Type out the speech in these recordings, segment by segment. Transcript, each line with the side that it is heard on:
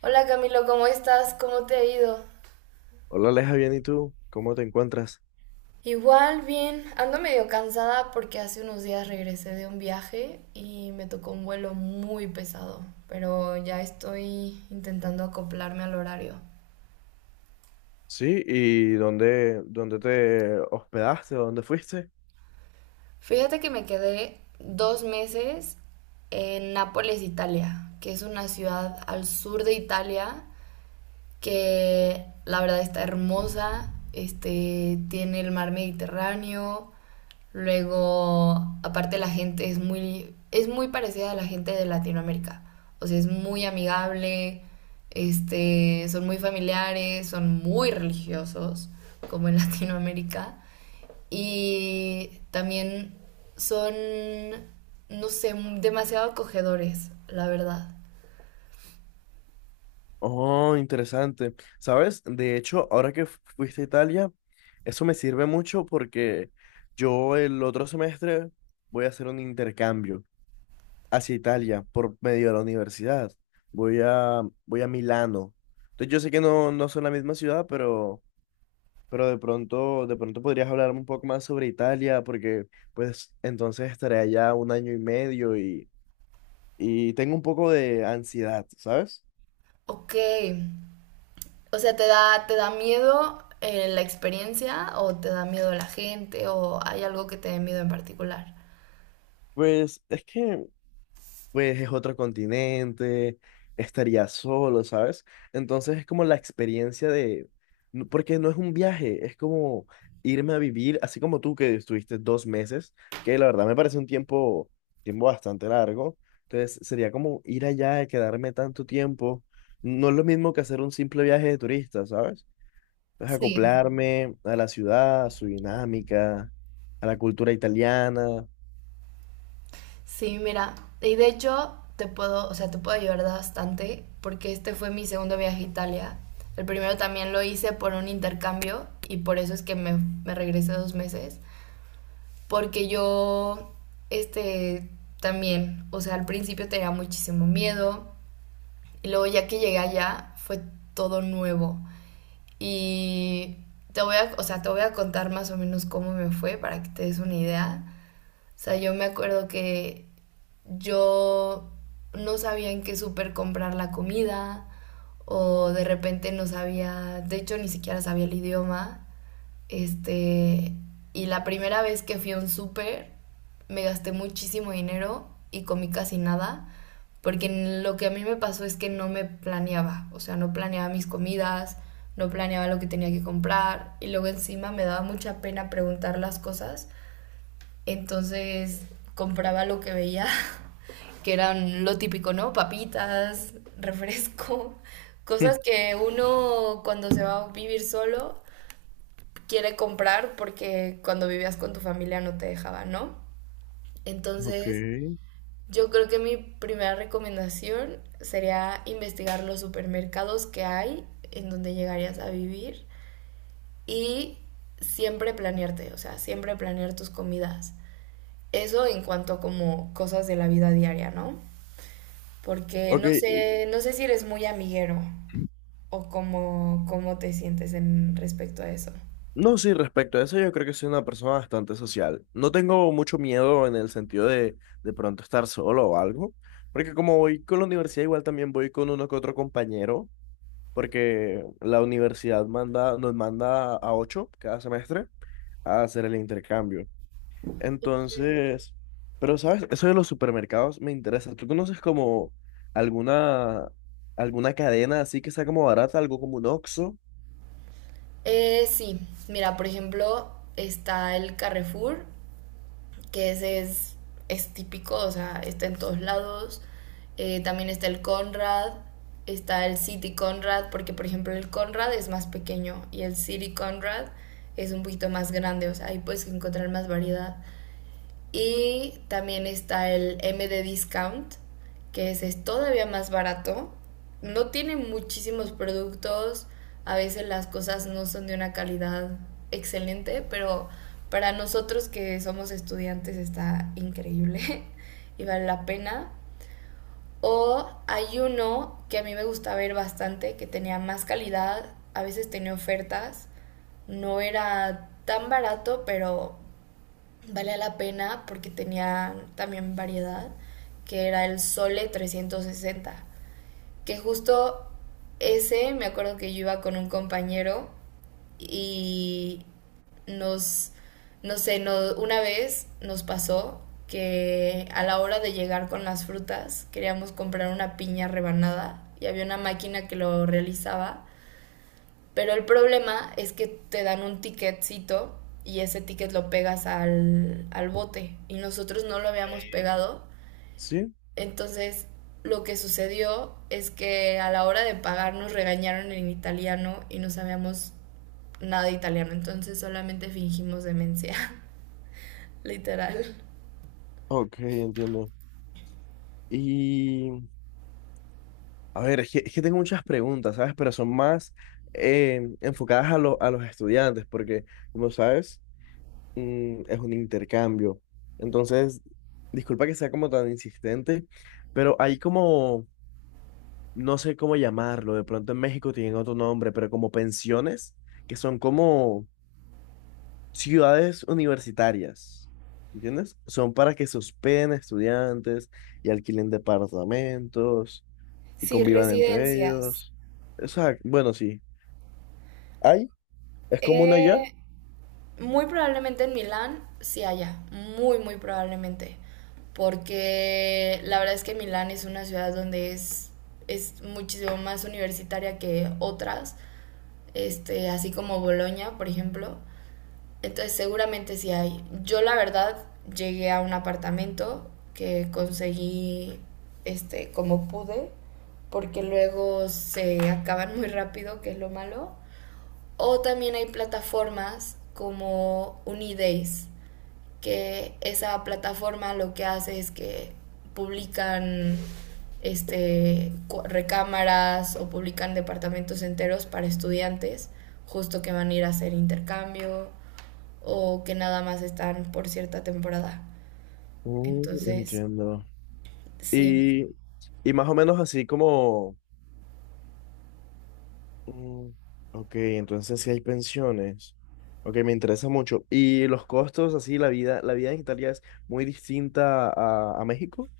right: Hola Camilo, ¿cómo estás? ¿Cómo te ha ido?
left: Hola Aleja, bien, ¿y tú? ¿Cómo te encuentras?
right: Igual, bien. Ando medio cansada porque hace unos días regresé de un viaje y me tocó un vuelo muy pesado, pero ya estoy intentando acoplarme al horario.
left: Sí, ¿y dónde te hospedaste o dónde fuiste?
right: Fíjate que me quedé 2 meses en Nápoles, Italia, que es una ciudad al sur de Italia que la verdad está hermosa, este, tiene el mar Mediterráneo, luego aparte la gente es muy parecida a la gente de Latinoamérica, o sea, es muy amigable, este, son muy familiares, son muy religiosos, como en Latinoamérica, y también son, no sé, demasiado acogedores, la verdad.
left: Oh, interesante. ¿Sabes? De hecho, ahora que fuiste a Italia, eso me sirve mucho porque yo el otro semestre voy a hacer un intercambio hacia Italia por medio de la universidad. Voy a Milano. Entonces yo sé que no son la misma ciudad, pero de pronto podrías hablarme un poco más sobre Italia, porque pues entonces estaré allá un año y medio y tengo un poco de ansiedad, ¿sabes?
right: Ok. O sea, ¿te da miedo la experiencia o te da miedo la gente o hay algo que te dé miedo en particular?
left: Pues es que es otro continente, estaría solo, ¿sabes? Entonces es como la experiencia de, porque no es un viaje, es como irme a vivir, así como tú que estuviste 2 meses, que la verdad me parece un tiempo bastante largo, entonces sería como ir allá y quedarme tanto tiempo, no es lo mismo que hacer un simple viaje de turista, ¿sabes? Entonces
right: Sí.
left: acoplarme a la ciudad, a su dinámica, a la cultura italiana.
right: Sí, mira, y de hecho te puedo, o sea, te puedo ayudar bastante porque este fue mi segundo viaje a Italia. El primero también lo hice por un intercambio y por eso es que me regresé 2 meses. Porque yo, este, también, o sea, al principio tenía muchísimo miedo y luego ya que llegué allá fue todo nuevo. Y te voy a, o sea, te voy a contar más o menos cómo me fue para que te des una idea. O sea, yo me acuerdo que yo no sabía en qué súper comprar la comida o de repente no sabía, de hecho ni siquiera sabía el idioma. Este, y la primera vez que fui a un súper me gasté muchísimo dinero y comí casi nada, porque lo que a mí me pasó es que no me planeaba, o sea, no planeaba mis comidas, no planeaba lo que tenía que comprar y luego encima me daba mucha pena preguntar las cosas, entonces compraba lo que veía, que eran lo típico, ¿no? Papitas, refresco, cosas que uno cuando se va a vivir solo quiere comprar porque cuando vivías con tu familia no te dejaba, ¿no?
left: Ok.
right: Entonces, yo creo que mi primera recomendación sería investigar los supermercados que hay en donde llegarías a vivir y siempre planearte, o sea, siempre planear tus comidas. Eso en cuanto a como cosas de la vida diaria, ¿no? Porque
left: Ok,
right: no
left: y-
right: sé, no sé si eres muy amiguero o cómo te sientes en respecto a eso.
left: No, sí, respecto a eso, yo creo que soy una persona bastante social. No tengo mucho miedo en el sentido de pronto estar solo o algo, porque como voy con la universidad, igual también voy con uno que otro compañero, porque la universidad manda, nos manda a ocho cada semestre a hacer el intercambio.
right: Sí.
left: Entonces, pero sabes, eso de los supermercados me interesa. ¿Tú conoces como alguna, alguna cadena así que sea como barata, algo como un Oxxo?
right: Sí, mira, por ejemplo, está el Carrefour, que ese es típico, o sea, está en todos lados. También está el Conrad, está el City Conrad, porque por ejemplo el Conrad es más pequeño y el City Conrad es un poquito más grande, o sea, ahí puedes encontrar más variedad. Y también está el M MD Discount, que ese es todavía más barato. No tiene muchísimos productos, a veces las cosas no son de una calidad excelente, pero para nosotros que somos estudiantes está increíble y vale la pena. O hay uno que a mí me gusta ver bastante, que tenía más calidad, a veces tenía ofertas, no era tan barato, pero valía la pena porque tenía también variedad, que era el Sole 360, que justo ese me acuerdo que yo iba con un compañero y nos, no sé, una vez nos pasó que a la hora de llegar con las frutas queríamos comprar una piña rebanada y había una máquina que lo realizaba, pero el problema es que te dan un ticketcito y ese ticket lo pegas al bote y nosotros no lo habíamos pegado.
left: Sí,
right: Entonces lo que sucedió es que a la hora de pagar nos regañaron en italiano y no sabíamos nada de italiano, entonces solamente fingimos demencia, literal.
left: ok, entiendo. y A ver, es que tengo muchas preguntas, ¿sabes? Pero son más enfocadas a los estudiantes, porque, como sabes, es un intercambio. Entonces, disculpa que sea como tan insistente, pero hay como, no sé cómo llamarlo, de pronto en México tienen otro nombre, pero como pensiones, que son como ciudades universitarias, ¿entiendes? Son para que se hospeden estudiantes y alquilen departamentos y
right: Sí,
left: convivan entre
right: residencias.
left: ellos. Exacto, bueno, sí. ¿Hay? ¿Es común allá?
right: Eh, Muy probablemente en Milán sí haya, muy, muy probablemente. Porque la verdad es que Milán es una ciudad donde es muchísimo más universitaria que otras, este, así como Bolonia, por ejemplo. Entonces seguramente sí hay. Yo la verdad llegué a un apartamento que conseguí, este, como pude, porque luego se acaban muy rápido, que es lo malo. O también hay plataformas como Unidays, que esa plataforma lo que hace es que publican, este, recámaras o publican departamentos enteros para estudiantes, justo que van a ir a hacer intercambio o que nada más están por cierta temporada.
left: Mm,
right: Entonces,
left: entiendo.
right: sí.
left: Y, y más o menos así como. Mm, ok, entonces sí hay pensiones. Ok, me interesa mucho. ¿Y los costos, así, la vida en Italia es muy distinta a México?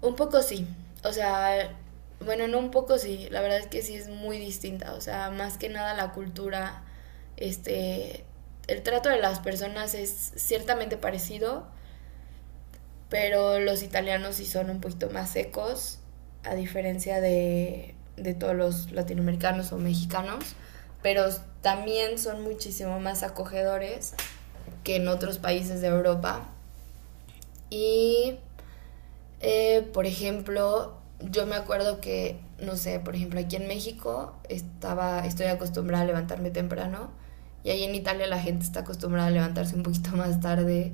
right: Un poco sí, o sea, bueno, no un poco sí, la verdad es que sí es muy distinta, o sea, más que nada la cultura, este, el trato de las personas es ciertamente parecido, pero los italianos sí son un poquito más secos, a diferencia de todos los latinoamericanos o mexicanos, pero también son muchísimo más acogedores que en otros países de Europa. Y por ejemplo, yo me acuerdo que, no sé, por ejemplo, aquí en México estaba, estoy acostumbrada a levantarme temprano y ahí en Italia la gente está acostumbrada a levantarse un poquito más tarde,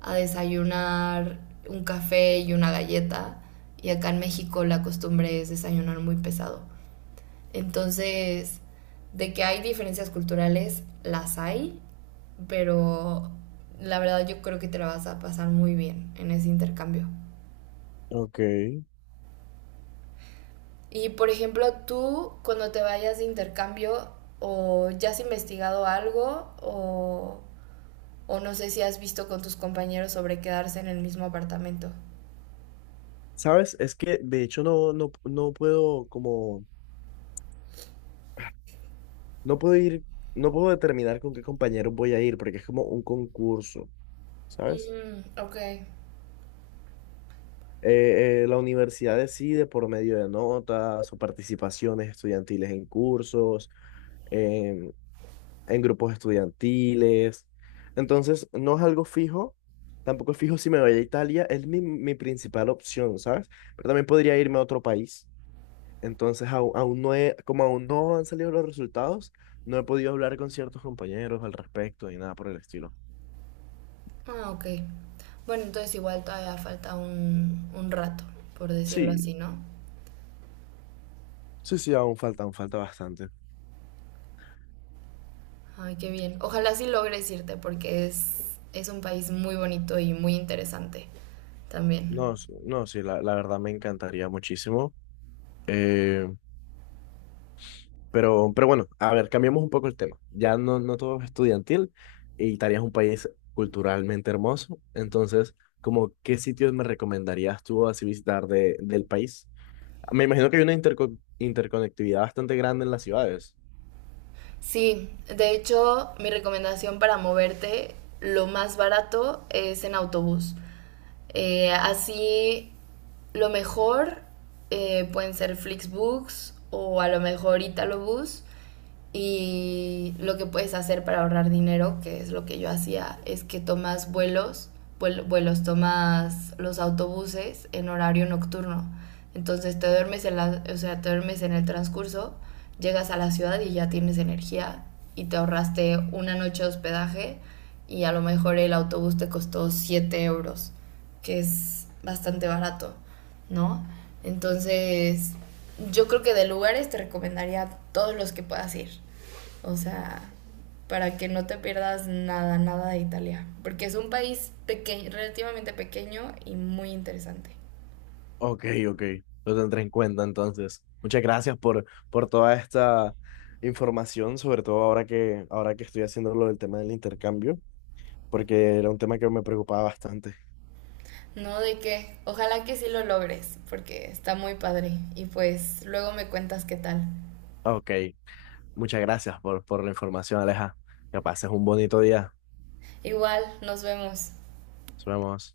right: a desayunar un café y una galleta y acá en México la costumbre es desayunar muy pesado. Entonces, de que hay diferencias culturales, las hay, pero la verdad yo creo que te la vas a pasar muy bien en ese intercambio.
left: Ok.
right: Y por ejemplo, tú cuando te vayas de intercambio o ya has investigado algo o no sé si has visto con tus compañeros sobre quedarse en el mismo apartamento.
left: ¿Sabes? Es que de hecho no, no, no puedo como, no puedo ir, no puedo determinar con qué compañero voy a ir porque es como un concurso, ¿sabes?
right: Mm, ok.
left: eh, la universidad decide por medio de notas o participaciones estudiantiles en cursos, en, en grupos estudiantiles. Entonces, no es algo fijo, tampoco es fijo si me voy a Italia, es mi principal opción, ¿sabes? Pero también podría irme a otro país. Entonces, aún, aún no he- como aún no han salido los resultados, no he podido hablar con ciertos compañeros al respecto ni nada por el estilo.
right: Ah, ok. Bueno, entonces igual todavía falta un rato, por decirlo
left: Sí,
right: así, ¿no?
left: sí, sí, aún falta bastante.
right: Ay, qué bien. Ojalá sí logres irte porque es un país muy bonito y muy interesante también.
left: No, no, sí, la verdad me encantaría muchísimo. Eh, pero bueno, a ver, cambiamos un poco el tema. Ya no todo es estudiantil y Italia es un país culturalmente hermoso. Entonces, como, ¿qué sitios me recomendarías tú así visitar del país? Me imagino que hay una interconectividad bastante grande en las ciudades.
right: Sí, de hecho, mi recomendación para moverte, lo más barato es en autobús. Así, lo mejor pueden ser Flixbus o a lo mejor Italobús. Y lo que puedes hacer para ahorrar dinero, que es lo que yo hacía, es que tomas tomas los autobuses en horario nocturno. Entonces te duermes en la, o sea, te duermes en el transcurso, llegas a la ciudad y ya tienes energía y te ahorraste una noche de hospedaje y a lo mejor el autobús te costó 7 euros, que es bastante barato, ¿no? Entonces, yo creo que de lugares te recomendaría todos los que puedas ir. O sea, para que no te pierdas nada, nada de Italia. Porque es un país pequeño, relativamente pequeño y muy interesante.
left: Ok, ok, lo tendré en cuenta entonces. Muchas gracias por toda esta información, sobre todo ahora que estoy haciendo lo del tema del intercambio, porque era un tema que me preocupaba bastante.
right: No de que, ojalá que sí lo logres, porque está muy padre. Y pues luego me cuentas qué tal.
left: Ok. Muchas gracias por la información, Aleja. Que pases un bonito día.
right: Igual, nos vemos.
left: Nos vemos.